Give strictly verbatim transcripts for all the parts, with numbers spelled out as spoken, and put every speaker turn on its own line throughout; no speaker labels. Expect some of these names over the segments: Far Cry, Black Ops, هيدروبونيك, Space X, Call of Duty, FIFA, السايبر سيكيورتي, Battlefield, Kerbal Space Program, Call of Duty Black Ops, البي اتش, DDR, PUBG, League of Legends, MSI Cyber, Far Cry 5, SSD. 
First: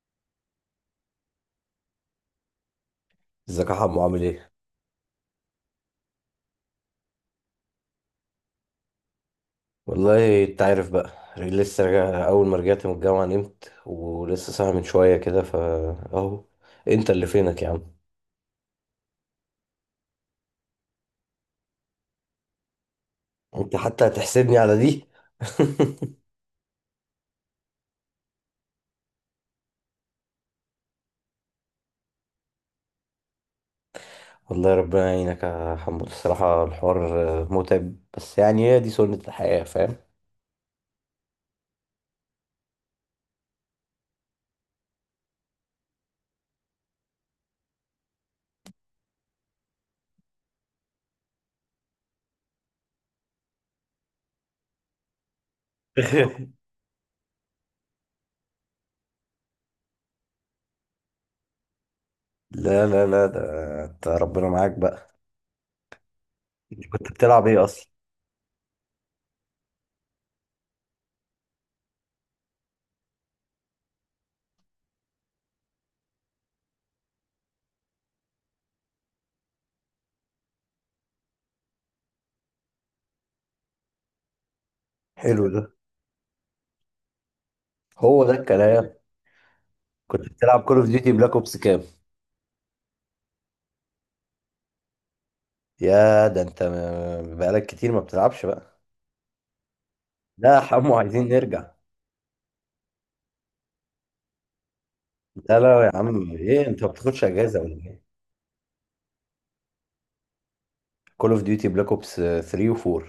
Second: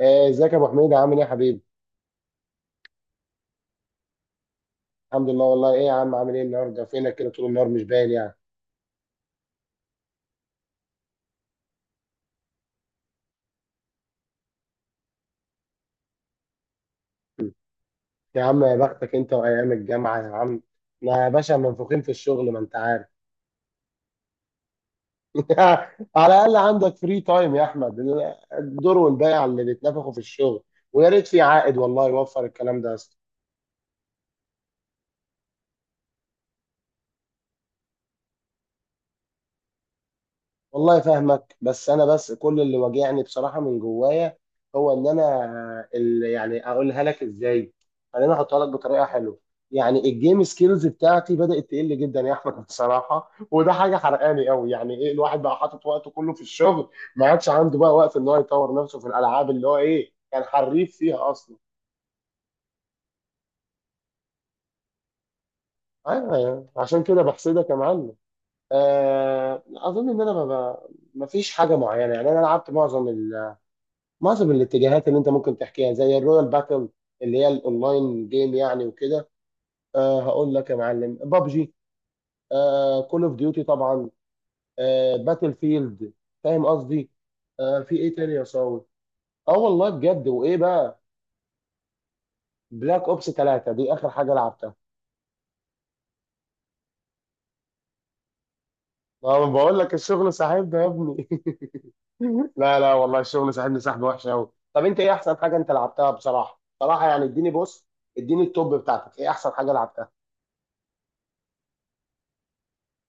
آه، ازيك يا ابو حميد، عامل ايه يا حبيبي؟
ازيك يا حمو، عامل ايه؟
الحمد لله والله. ايه يا عم، عامل ايه النهارده؟ فينك كده طول النهار مش باين يعني.
والله انت عارف بقى. لسه راجع، اول ما رجعت من الجامعة نمت، ولسه صاحي من شوية كده. فا اهو. انت اللي
م.
فينك يا عم.
يا عم يا بختك انت وايام الجامعه يا عم. احنا يا باشا منفوخين في الشغل، ما انت عارف.
انت حتى هتحسدني على دي.
على الاقل عندك فري تايم يا احمد. الدور والبيع اللي بيتنفخوا في الشغل، ويا ريت في عائد والله يوفر الكلام ده.
والله ربنا يعينك يا حمو، الصراحة الحوار آه، متعب، بس يعني هي دي سنة الحياة، فاهم؟
والله فاهمك، بس انا بس كل اللي واجعني بصراحه من جوايا هو ان انا اللي، يعني اقولها لك ازاي، خليني احطها لك بطريقه حلوه. يعني الجيم سكيلز بتاعتي بدات تقل جدا يا احمد بصراحه، وده حاجه حرقاني قوي. يعني ايه الواحد بقى حاطط وقته كله في الشغل، ما عادش عنده بقى وقت ان هو يطور نفسه في الالعاب اللي هو ايه، كان حريف فيها اصلا.
لا لا لا، ده انت ربنا معاك بقى.
ايوه، يعني
انت
عشان
كنت
كده
بتلعب ايه
بحسدك يا
اصلا؟
معلم. آه، اظن ان انا ما ما فيش حاجه معينه يعني. انا لعبت معظم معظم الاتجاهات اللي انت ممكن تحكيها، زي الرويال باتل اللي هي الاونلاين جيم يعني، وكده. أه هقول لك يا معلم، بابجي، أه كول اوف ديوتي طبعا، أه
حلو
باتل
ده.
فيلد. فاهم قصدي؟ أه في ايه
هو
تاني
ده
يا صاوي؟
الكلام.
اه والله
كنت
بجد. وايه
بتلعب كول اوف
بقى،
ديوتي بلاك اوبس كام؟
بلاك اوبس تلاته دي اخر حاجه لعبتها.
يا ده انت م- بقالك كتير ما بتلعبش بقى.
ما أنا بقول لك الشغل
لا يا
ساحبنا يا
حمو،
ابني.
عايزين نرجع.
لا لا والله الشغل ساحبني سحبه وحشه قوي. طب انت ايه احسن حاجه
لا
انت
لا، يا
لعبتها
عم
بصراحه
ايه، انت ما
بصراحه يعني؟
بتاخدش
اديني
اجازه ولا
بص،
ايه؟
اديني التوب بتاعتك، ايه احسن حاجه لعبتها؟
كول اوف ديوتي بلاك اوبس تلاتة و4.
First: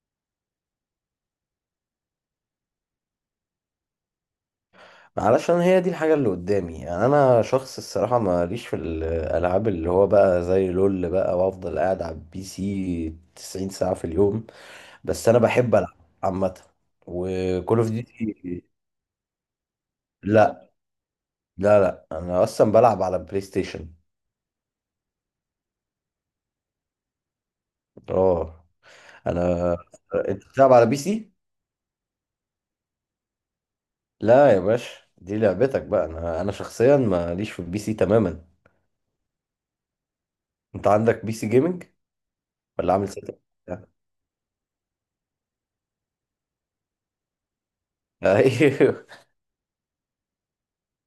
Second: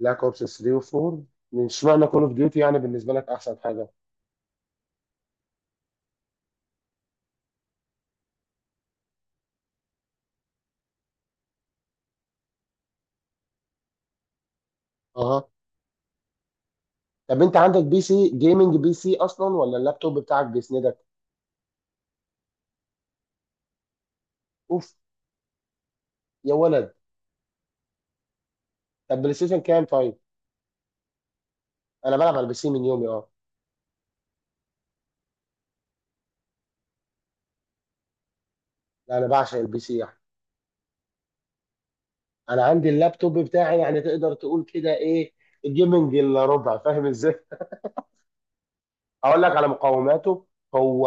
بلاك اوبس تلاته و4. من اشمعنى كول اوف ديوتي يعني بالنسبه لك احسن حاجه؟
معلش، انا هي دي الحاجه اللي قدامي، يعني انا شخص الصراحه ماليش في الالعاب اللي هو بقى زي لول بقى، وافضل قاعد على البي سي تسعين ساعه في اليوم. بس انا
اها.
بحب العب عامه،
طب انت
وكول
عندك
اوف
بي سي،
ديوتي.
جيمنج بي سي اصلا، ولا اللابتوب بتاعك
لا
بيسندك؟
لا لا، انا اصلا بلعب على بلاي ستيشن.
اوف، يا ولد.
اه
طب بلاي ستيشن
انا.
كام طيب؟
انت بتلعب على بي سي؟
انا بلعب على البي سي من يومي، اه.
لا يا باشا، دي لعبتك بقى، انا انا شخصيا ماليش في البي سي تماما.
لا انا بعشق البي سي يعني.
انت عندك بي سي جيمنج
انا عندي
ولا عامل سيت
اللابتوب بتاعي،
اب؟
يعني تقدر تقول كده ايه، الجيمنج الا ربع، فاهم ازاي.
ايوه.
اقول لك على مقاوماته. هو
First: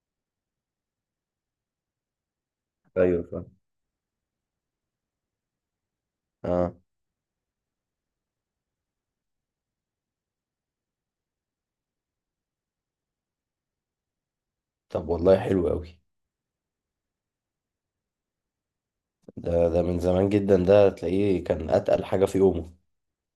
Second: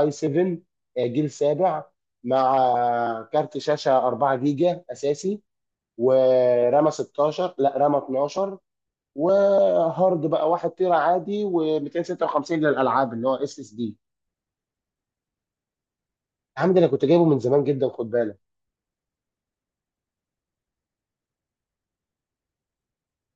اي سبعه، جيل سابع، مع
ايوه، فاهم.
كارت شاشه اربعه جيجا اساسي،
اه
ورامه ستاشر لا رامه اتناشر، وهارد بقى واحد تيرا عادي و256 للالعاب اللي هو اس اس دي.
طب والله حلو قوي.
يا عم، ده انا كنت جايبه من زمان جدا، خد بالك.
ده ده من زمان جدا، ده تلاقيه كان اتقل حاجه في يومه.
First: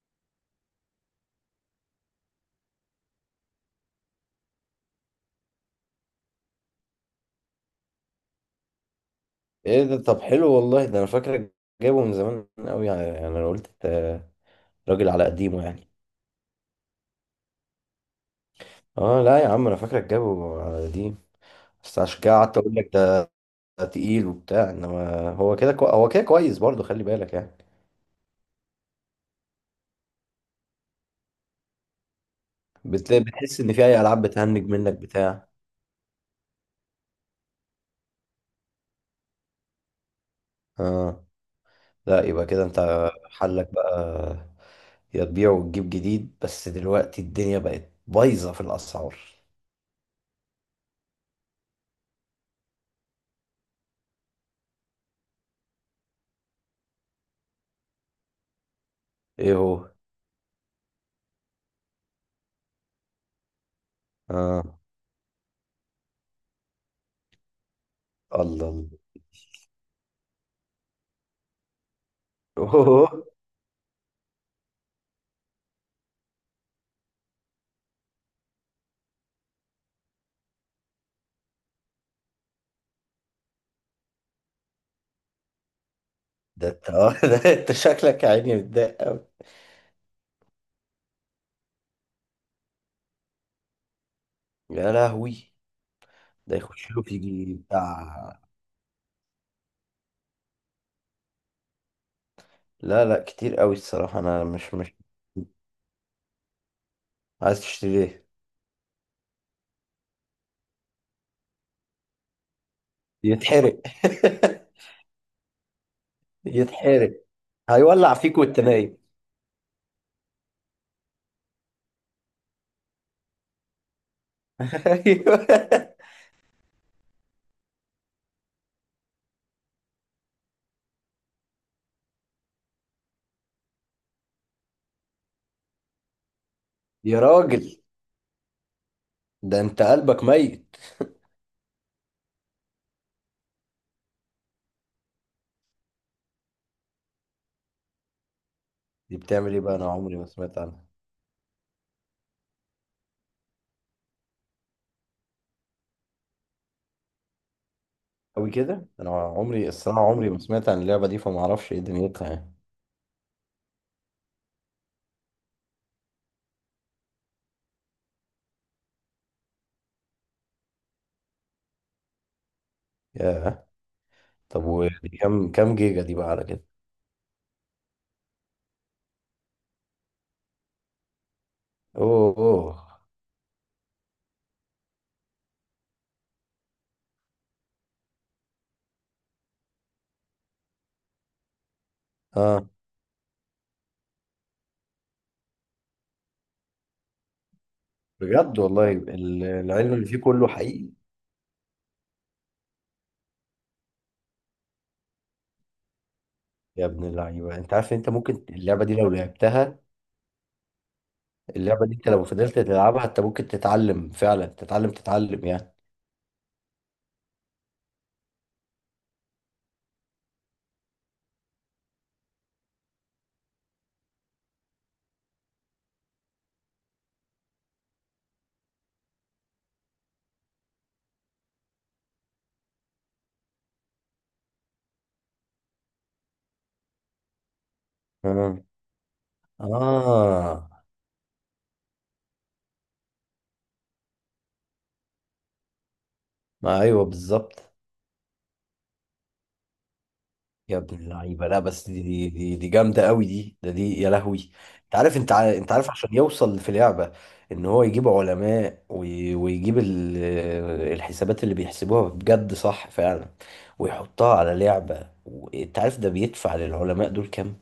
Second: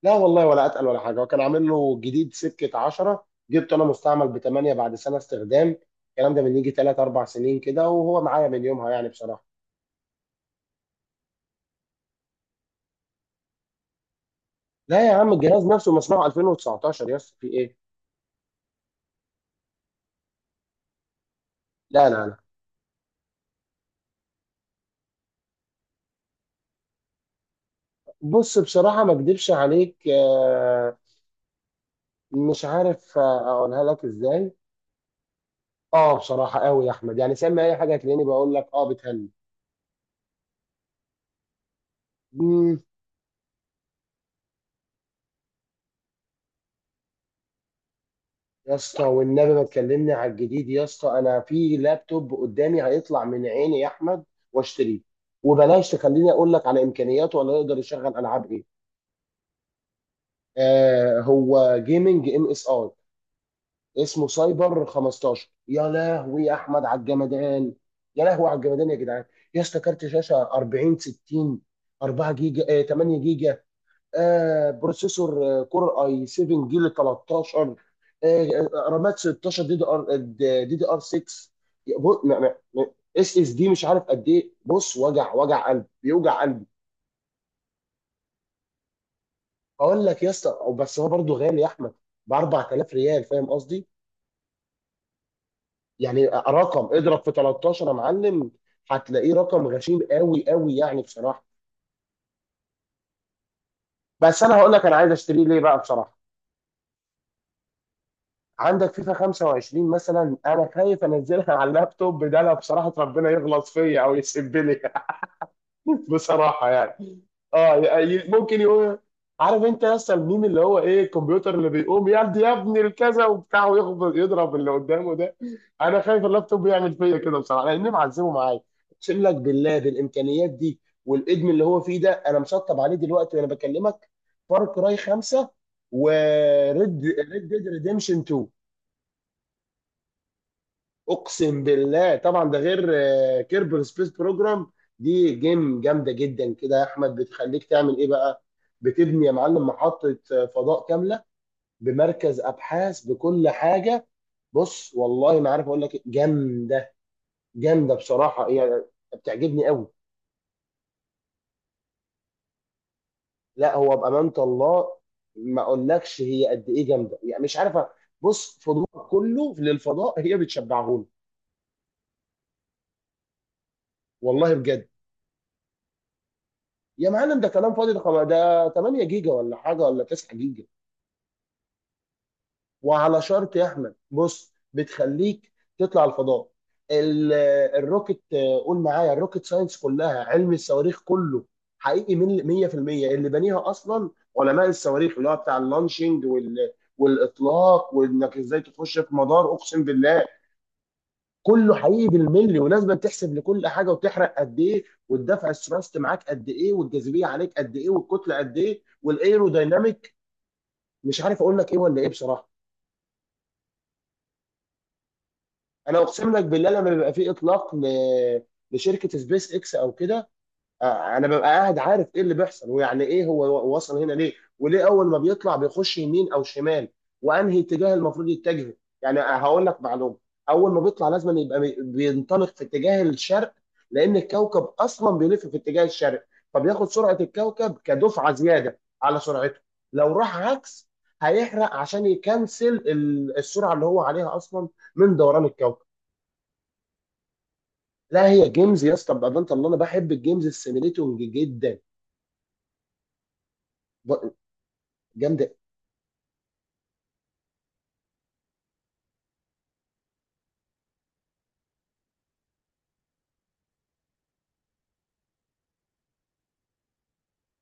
لا والله ولا اتقل ولا حاجه، وكان عامل له جديد سكه عشره، جبته انا مستعمل ب تمنيه بعد سنه استخدام. الكلام ده من يجي تلاته اربعه سنين كده، وهو معايا من يومها يعني بصراحه.
ايه ده، طب حلو والله، ده انا فاكرك جايبه من زمان قوي يعني، يعني انا قلت، آه،
لا
راجل
يا
على
عم،
قديمه
الجهاز
يعني.
نفسه مصنوع الفين وتسعتاشر يا اسطى، في ايه.
اه لا يا عم، انا فاكرك جايبه على قديم، بس
لا
عشان
لا
كده
لا
قعدت اقول لك ده. تقيل وبتاع، انما هو كده كو... هو كده كويس برضه، خلي بالك يعني.
بص، بصراحه ما اكدبش عليك، آه، مش عارف
بتلاقي
آه،
بتحس ان
اقولها
في اي
لك
العاب
ازاي.
بتهنج منك بتاع
اه بصراحه قوي يا احمد يعني، سمي اي حاجه هتلاقيني بقول لك اه بتهني.
اه، لا يبقى كده
مم.
انت حلك بقى: يا تبيع وتجيب جديد، بس دلوقتي الدنيا بقت بايظه في
يا اسطى
الاسعار.
والنبي ما تكلمني على الجديد يا اسطى، انا في لابتوب قدامي هيطلع من عيني يا احمد، واشتريه. وبلاش تخليني اقول لك على امكانياته، ولا يقدر يشغل العاب ايه.
ايه هو؟
آه هو جيمنج ام اس اي، اسمه
اه.
سايبر خمستاشر. يا لهوي يا احمد على الجمدان، يا لهوي على
الله الله.
الجمدان يا جدعان. يا اسطى، كارت شاشه اربعين ستين، اربعه جيجا آه
اوه.
تمنيه جيجا، آه بروسيسور آه، كور اي سبعه جيل تلتاشر، آه آه، رامات ستاشر دي دي ار دي دي ار سته، اس اس دي مش عارف قد ايه. بص، وجع وجع قلب، بيوجع قلبي.
ده انت، آه، ده انت شكلك يا عيني متضايق قوي.
اقول لك يا اسطى، بس هو برضه غالي يا احمد، ب اربعة الاف ريال، فاهم قصدي؟
يا لهوي.
يعني
ده
رقم،
يخش له في
اضرب في
جي-
تلتاشر يا
بتاع.
معلم، هتلاقيه رقم غشيم قوي قوي يعني بصراحه.
لا لا، كتير قوي الصراحه،
بس
انا
انا هقول
مش
لك
مش
انا عايز اشتريه ليه بقى بصراحه.
عايز تشتري ايه؟
عندك فيفا خمسه وعشرين مثلا، انا خايف انزلها على اللابتوب ده، لو بصراحه ربنا يغلط
يتحرق.
فيا او يسيب لي بصراحه يعني.
يتحرق.
اه
هيولع
ي-
فيك
ممكن
وانت نايم.
يقول. عارف انت يا اسطى الميم اللي هو ايه، الكمبيوتر اللي بيقوم يدي يا ابني الكذا وبتاع ويخبط يضرب اللي قدامه ده؟
ايوه.
انا خايف اللابتوب يعمل فيا كده بصراحه، لاني معذبه معايا. اقسم لك بالله بالامكانيات دي والادم اللي هو فيه ده. انا مسطب عليه دلوقتي وانا بكلمك، فار كراي خمسه، وريد،
يا
ريد ديد
راجل،
ريديمشن اتنين.
ده انت قلبك ميت.
اقسم بالله. طبعا ده غير كيربر سبيس بروجرام. دي جيم جامده جدا كده يا احمد، بتخليك تعمل ايه بقى،
دي
بتبني يا
بتعمل ايه
معلم
بقى؟ انا عمري
محطه
ما
آه،
سمعت عنها.
فضاء كامله، بمركز ابحاث، بكل حاجه. بص والله ما عارف اقول لك إيه، جامده، جامده بصراحه
قوي
هي،
كده. انا
بتعجبني
عمري
قوي.
الصراحه، عمري ما سمعت عن اللعبه دي، فما اعرفش ايه دنيتها يعني.
لا هو بامانه الله ما اقولكش هي قد ايه جامده يعني، مش عارفه. بص، فضول كله للفضاء هي بتشبعهولي.
ياه.
والله
طب
بجد.
ودي كام كام جيجا دي بقى على كده؟
يا معلم ده كلام فاضي ده. ده تمنيه جيجا ولا حاجه، ولا تسعه جيجا.
اوه اوه.
وعلى شرط يا احمد بص بتخليك تطلع الفضاء. ال- الروكت آه، قول معايا، الروكت ساينس، كلها علم الصواريخ كله، حقيقي من
اه.
ميه في الميه اللي بنيها اصلا علماء الصواريخ، اللي هو بتاع اللانشنج وال، والاطلاق، وانك
بجد
ازاي
والله،
تخش في
ال-
مدار. اقسم
العلم اللي فيه
بالله
كله حقيقي.
كله حقيقي بالملي، ولازم تحسب لكل حاجه، وتحرق قد ايه، والدفع الثرست معاك قد ايه،
يا ابن
والجاذبيه عليك
اللعيبه، انت
قد ايه،
عارف ان انت
والكتله
ممكن
قد ايه،
اللعبه دي لو لعبتها.
والايرودايناميك، مش عارف اقول لك ايه
اللعبه دي
ولا ايه
انت لو
بصراحه.
فضلت تلعبها انت ممكن تتعلم فعلا، تتعلم تتعلم يعني.
انا اقسم لك بالله لما بيبقى في اطلاق ل... لشركه سبيس اكس او كده، آه، انا ببقى قاعد عارف ايه اللي بيحصل، ويعني ايه هو وصل هنا ليه، وليه اول ما بيطلع بيخش يمين او شمال، وانهي اتجاه المفروض يتجهه. يعني هقول لك معلومه، اول ما بيطلع لازم يبقى بي- بينطلق في اتجاه الشرق، لان الكوكب اصلا بيلف في اتجاه الشرق، فبياخد سرعه الكوكب كدفعه
اه
زياده على سرعته. لو راح
اه.
عكس هيحرق عشان يكنسل ال- السرعه اللي هو عليها اصلا من دوران الكوكب.
ما ايوه بالظبط.
لا هي جيمز يا اسطى بقى، ده انت اللي، انا بحب الجيمز
يا ابن
السيميليتنج
اللعيبه، لا
جدا،
بس دي دي دي, دي جامده قوي، دي ده دي، يا لهوي. انت عارف انت
جامده.
عارف انت عارف عشان يوصل في لعبه ان هو يجيب علماء وي- ويجيب ال- الحسابات اللي بيحسبوها بجد صح فعلا، ويحطها على لعبه، وانت عارف ده بيدفع للعلماء دول كام؟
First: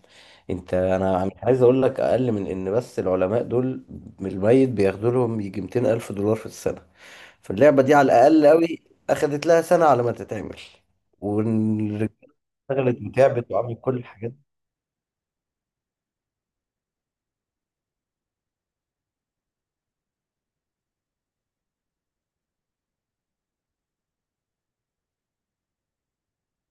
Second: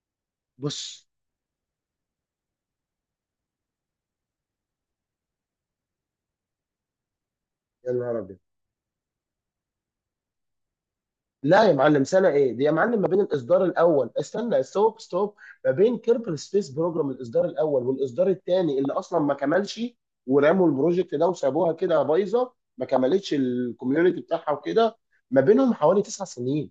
انت
بص،
انا مش عايز اقول لك، اقل من ان بس العلماء دول من الميت بياخدوا لهم يجي ميتين الف دولار في السنه. فاللعبه
يا
دي على
نهار ابيض.
الاقل قوي اخدت لها سنه على ما تتعمل،
لا يا معلم سنه
والرجاله
ايه دي يا
اشتغلت
معلم، ما بين
وتعبت
الاصدار
وعملت كل
الاول،
الحاجات دي.
استنى، ستوب ستوب ما بين كيربل سبيس بروجرام الاصدار الاول والاصدار الثاني اللي اصلا ما كملش، ورموا البروجكت ده وسابوها كده بايظه، ما كملتش الكوميونتي بتاعها وكده، ما بينهم حوالي تسع سنين.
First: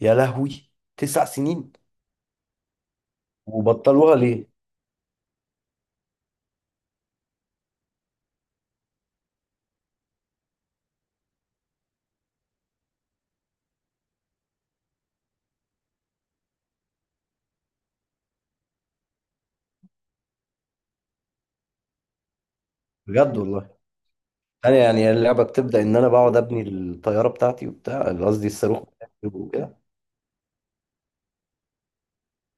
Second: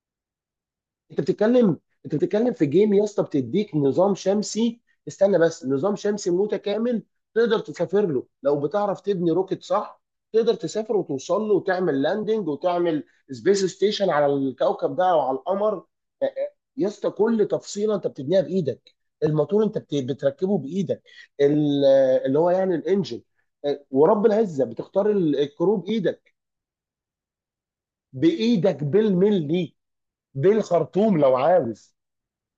يا لهوي.
انت
تسع سنين؟
بتتكلم انت بتتكلم في جيم يا اسطى بتديك نظام
وبطلوها ليه؟
شمسي، استنى بس، نظام شمسي متكامل، تقدر تسافر له لو بتعرف تبني روكت صح، تقدر تسافر وتوصل له وتعمل لاندنج وتعمل سبيس ستيشن على الكوكب ده او على القمر. آه، يا اسطى كل تفصيله انت بتبنيها بايدك، الموتور انت بت- بتركبه بايدك، ال- اللي هو يعني الانجن.
بجد والله.
آه، ورب العزه
انا
بتختار
يعني
ال-
اللعبه
الكرو
بتبدا ان انا
بايدك،
بقعد ابني الطياره بتاعتي وبتاع، قصدي الصاروخ
بايدك
بتاعي
بالملي،
وكده.
بالخرطوم لو عاوز.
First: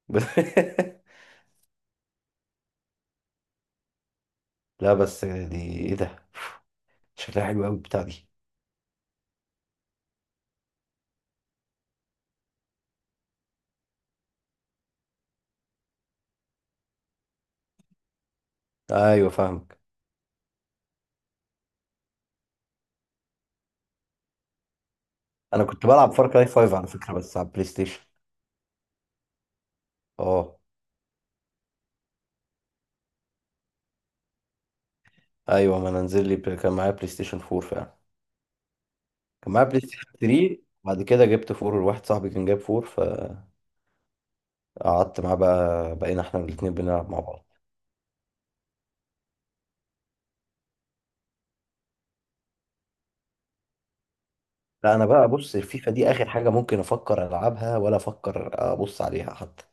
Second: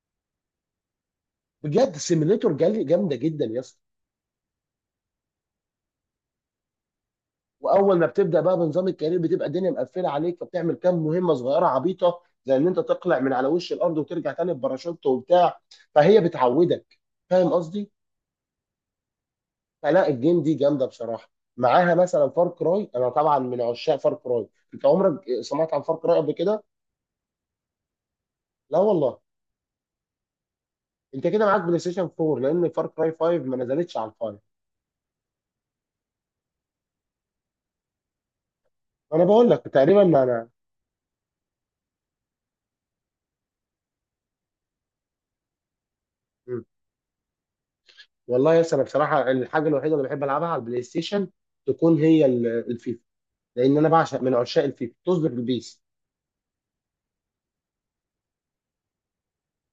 بجد سيميليتور، جامده جدا يا اسطى.
لا بس دي ايه ده؟ شكلها حلو قوي
واول
البتاع
ما
دي.
بتبدا بقى بنظام الكارير، بتبقى الدنيا مقفله عليك، فبتعمل كام مهمه صغيره عبيطه، زي ان انت تقلع من على وش الارض وترجع تاني بباراشوت وبتاع، فهي بتعودك. فاهم قصدي؟
ايوه فاهمك.
فلا، الجيم دي جامده بصراحه. معاها مثلا فار كراي، انا طبعا من عشاق فار كراي. انت عمرك
انا
سمعت عن
كنت
فار
بلعب
كراي قبل
فار كراي
كده؟
فايف على فكره، بس على البلاي ستيشن.
لا والله.
اه
انت كده معاك بلاي ستيشن اربعه، لان فار كراي خمسه ما نزلتش على الفايف.
ايوه، ما انا نزل لي بل- كان معايا بلاي ستيشن اربعة فعلا.
انا بقول
كان
لك
معايا بلاي
تقريبا
ستيشن
انا.
تلاتة، بعد كده جبت فور، واحد صاحبي كان جاب فور، فقعدت معاه بقى، بقينا احنا الاثنين بنلعب مع بعض.
والله يا اسطى، انا بصراحه الحاجه الوحيده اللي بحب العبها على البلاي ستيشن تكون هي ال- الفيفا، لان انا بعشق، من عشاق الفيفا،
لا انا بقى،
تصدر
بص
البيس.
الفيفا دي اخر حاجه ممكن افكر العبها، ولا افكر ابص عليها حتى،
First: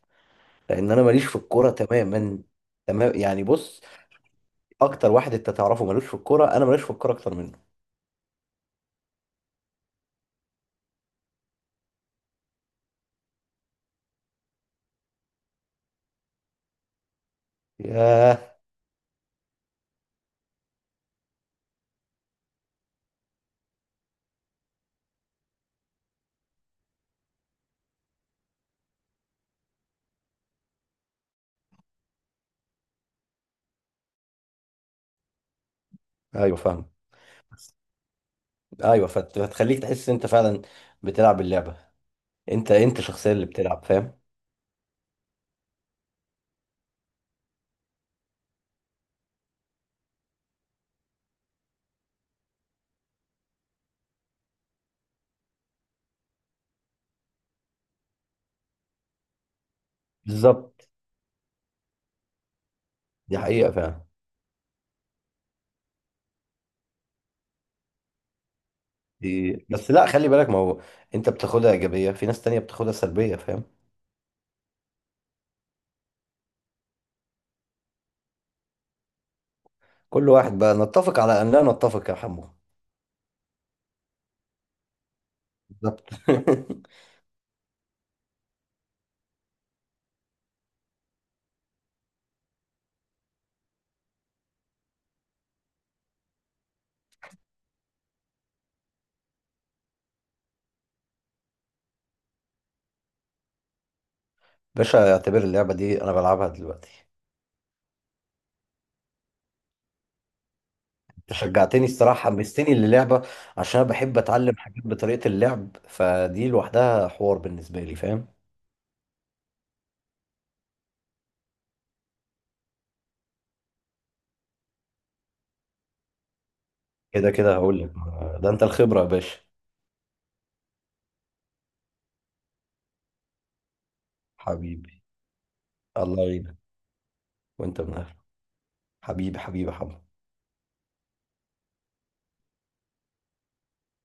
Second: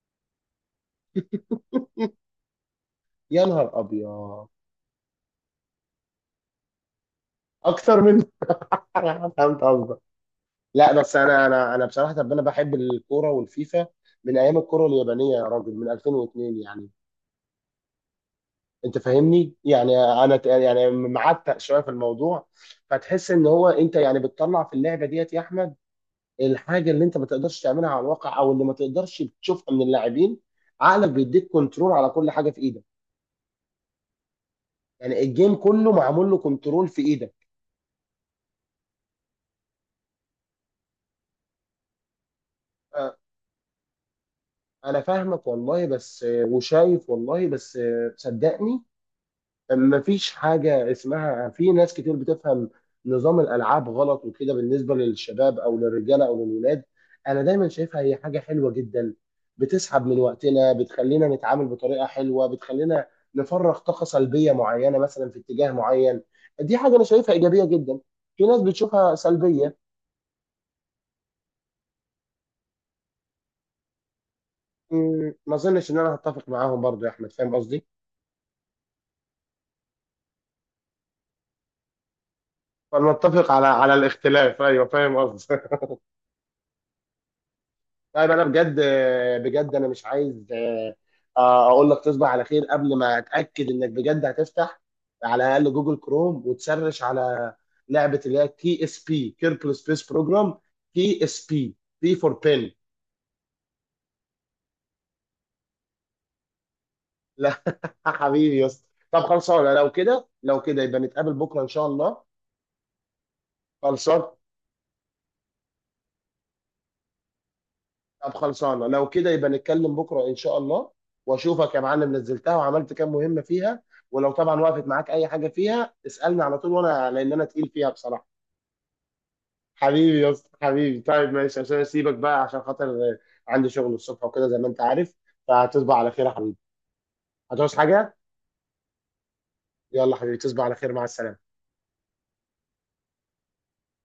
لان انا ماليش في الكوره تماما. تمام
يا
يعني،
نهار
بص،
ابيض.
اكتر واحد انت تعرفه ملوش في الكوره، انا ماليش في الكوره اكتر منه.
اكتر من انا فهمت قصدك. لا بس انا، انا انا بصراحه، طب انا بحب الكوره والفيفا من ايام الكوره اليابانيه يا راجل، من الفين واثنين يعني.
ياه.
انت فاهمني يعني، انا ت- يعني معتق شويه في الموضوع. فتحس ان هو انت يعني بتطلع في اللعبه ديت يا احمد، الحاجه اللي انت ما تقدرش تعملها على الواقع، او اللي ما تقدرش تشوفها من اللاعبين. عقلك بيديك كنترول على كل حاجه في ايدك، يعني الجيم كله معمول له
ايوه
كنترول
فاهم.
في ايدك.
ايوه، فت- فتخليك تحس ان انت فعلا بتلعب اللعبه، انت انت
أ-
الشخصيه اللي بتلعب، فاهم.
انا فاهمك والله، بس آه، وشايف، والله بس آه، صدقني، مفيش حاجة اسمها، في ناس كتير بتفهم نظام الألعاب غلط وكده بالنسبة للشباب أو للرجالة أو للولاد. أنا دايما شايفها هي حاجة حلوة جدا، بتسحب من وقتنا،
بالظبط.
بتخلينا نتعامل بطريقة حلوة، بتخلينا
دي حقيقه
نفرغ طاقة
فعلا.
سلبية معينة مثلا في اتجاه معين. دي حاجة أنا شايفها إيجابية جدا، في ناس بتشوفها
دي-
سلبية.
بس لا خلي بالك، ما هو انت بتاخدها ايجابيه، في ناس تانية بتاخدها سلبيه، فاهم.
أمم، ما أظنش إن أنا هتفق معاهم برضو يا أحمد، فاهم قصدي؟
كل واحد بقى، نتفق على ان لا نتفق يا حمو.
فنتفق على على الاختلاف، أيوه فاهم قصدي.
بالظبط.
طيب انا بجد، بجد انا مش عايز، آه، آه، اقول لك تصبح على خير قبل ما اتاكد انك بجد هتفتح على الاقل جوجل كروم وتسرش على لعبه اللي هي تي اس بي كيركل سبيس بروجرام، تي اس بي، بي فور بين.
باشا، اعتبر اللعبة دي أنا بلعبها دلوقتي.
لا حبيبي يا اسطى. طب خلصانه لو كده، لو كده يبقى
أنت
نتقابل بكره ان
شجعتني
شاء
الصراحة،
الله.
حمستني للعبة، عشان أنا بحب
خلصان.
أتعلم حاجات بطريقة اللعب، فدي لوحدها حوار بالنسبة لي، فاهم.
طب خلصانه لو كده يبقى نتكلم بكره ان شاء الله، واشوفك يا معلم نزلتها وعملت كام مهمه فيها. ولو طبعا وقفت معاك اي حاجه فيها اسالني على طول، وانا،
كده
لان انا
كده
تقيل
هقول
فيها
لك.
بصراحه.
ده أنت الخبرة يا باشا.
حبيبي يا اسطى، حبيبي، طيب ماشي عشان اسيبك بقى عشان خاطر آه، عندي شغل الصبح وكده زي ما انت
حبيبي.
عارف. فهتصبح على
الله
خير يا حبيبي.
يعينك.
هتعوز
وأنت من أهله.
حاجه؟
حبيبي حبيبي حبيبي.
يلا حبيبي تصبح على خير، مع السلامه.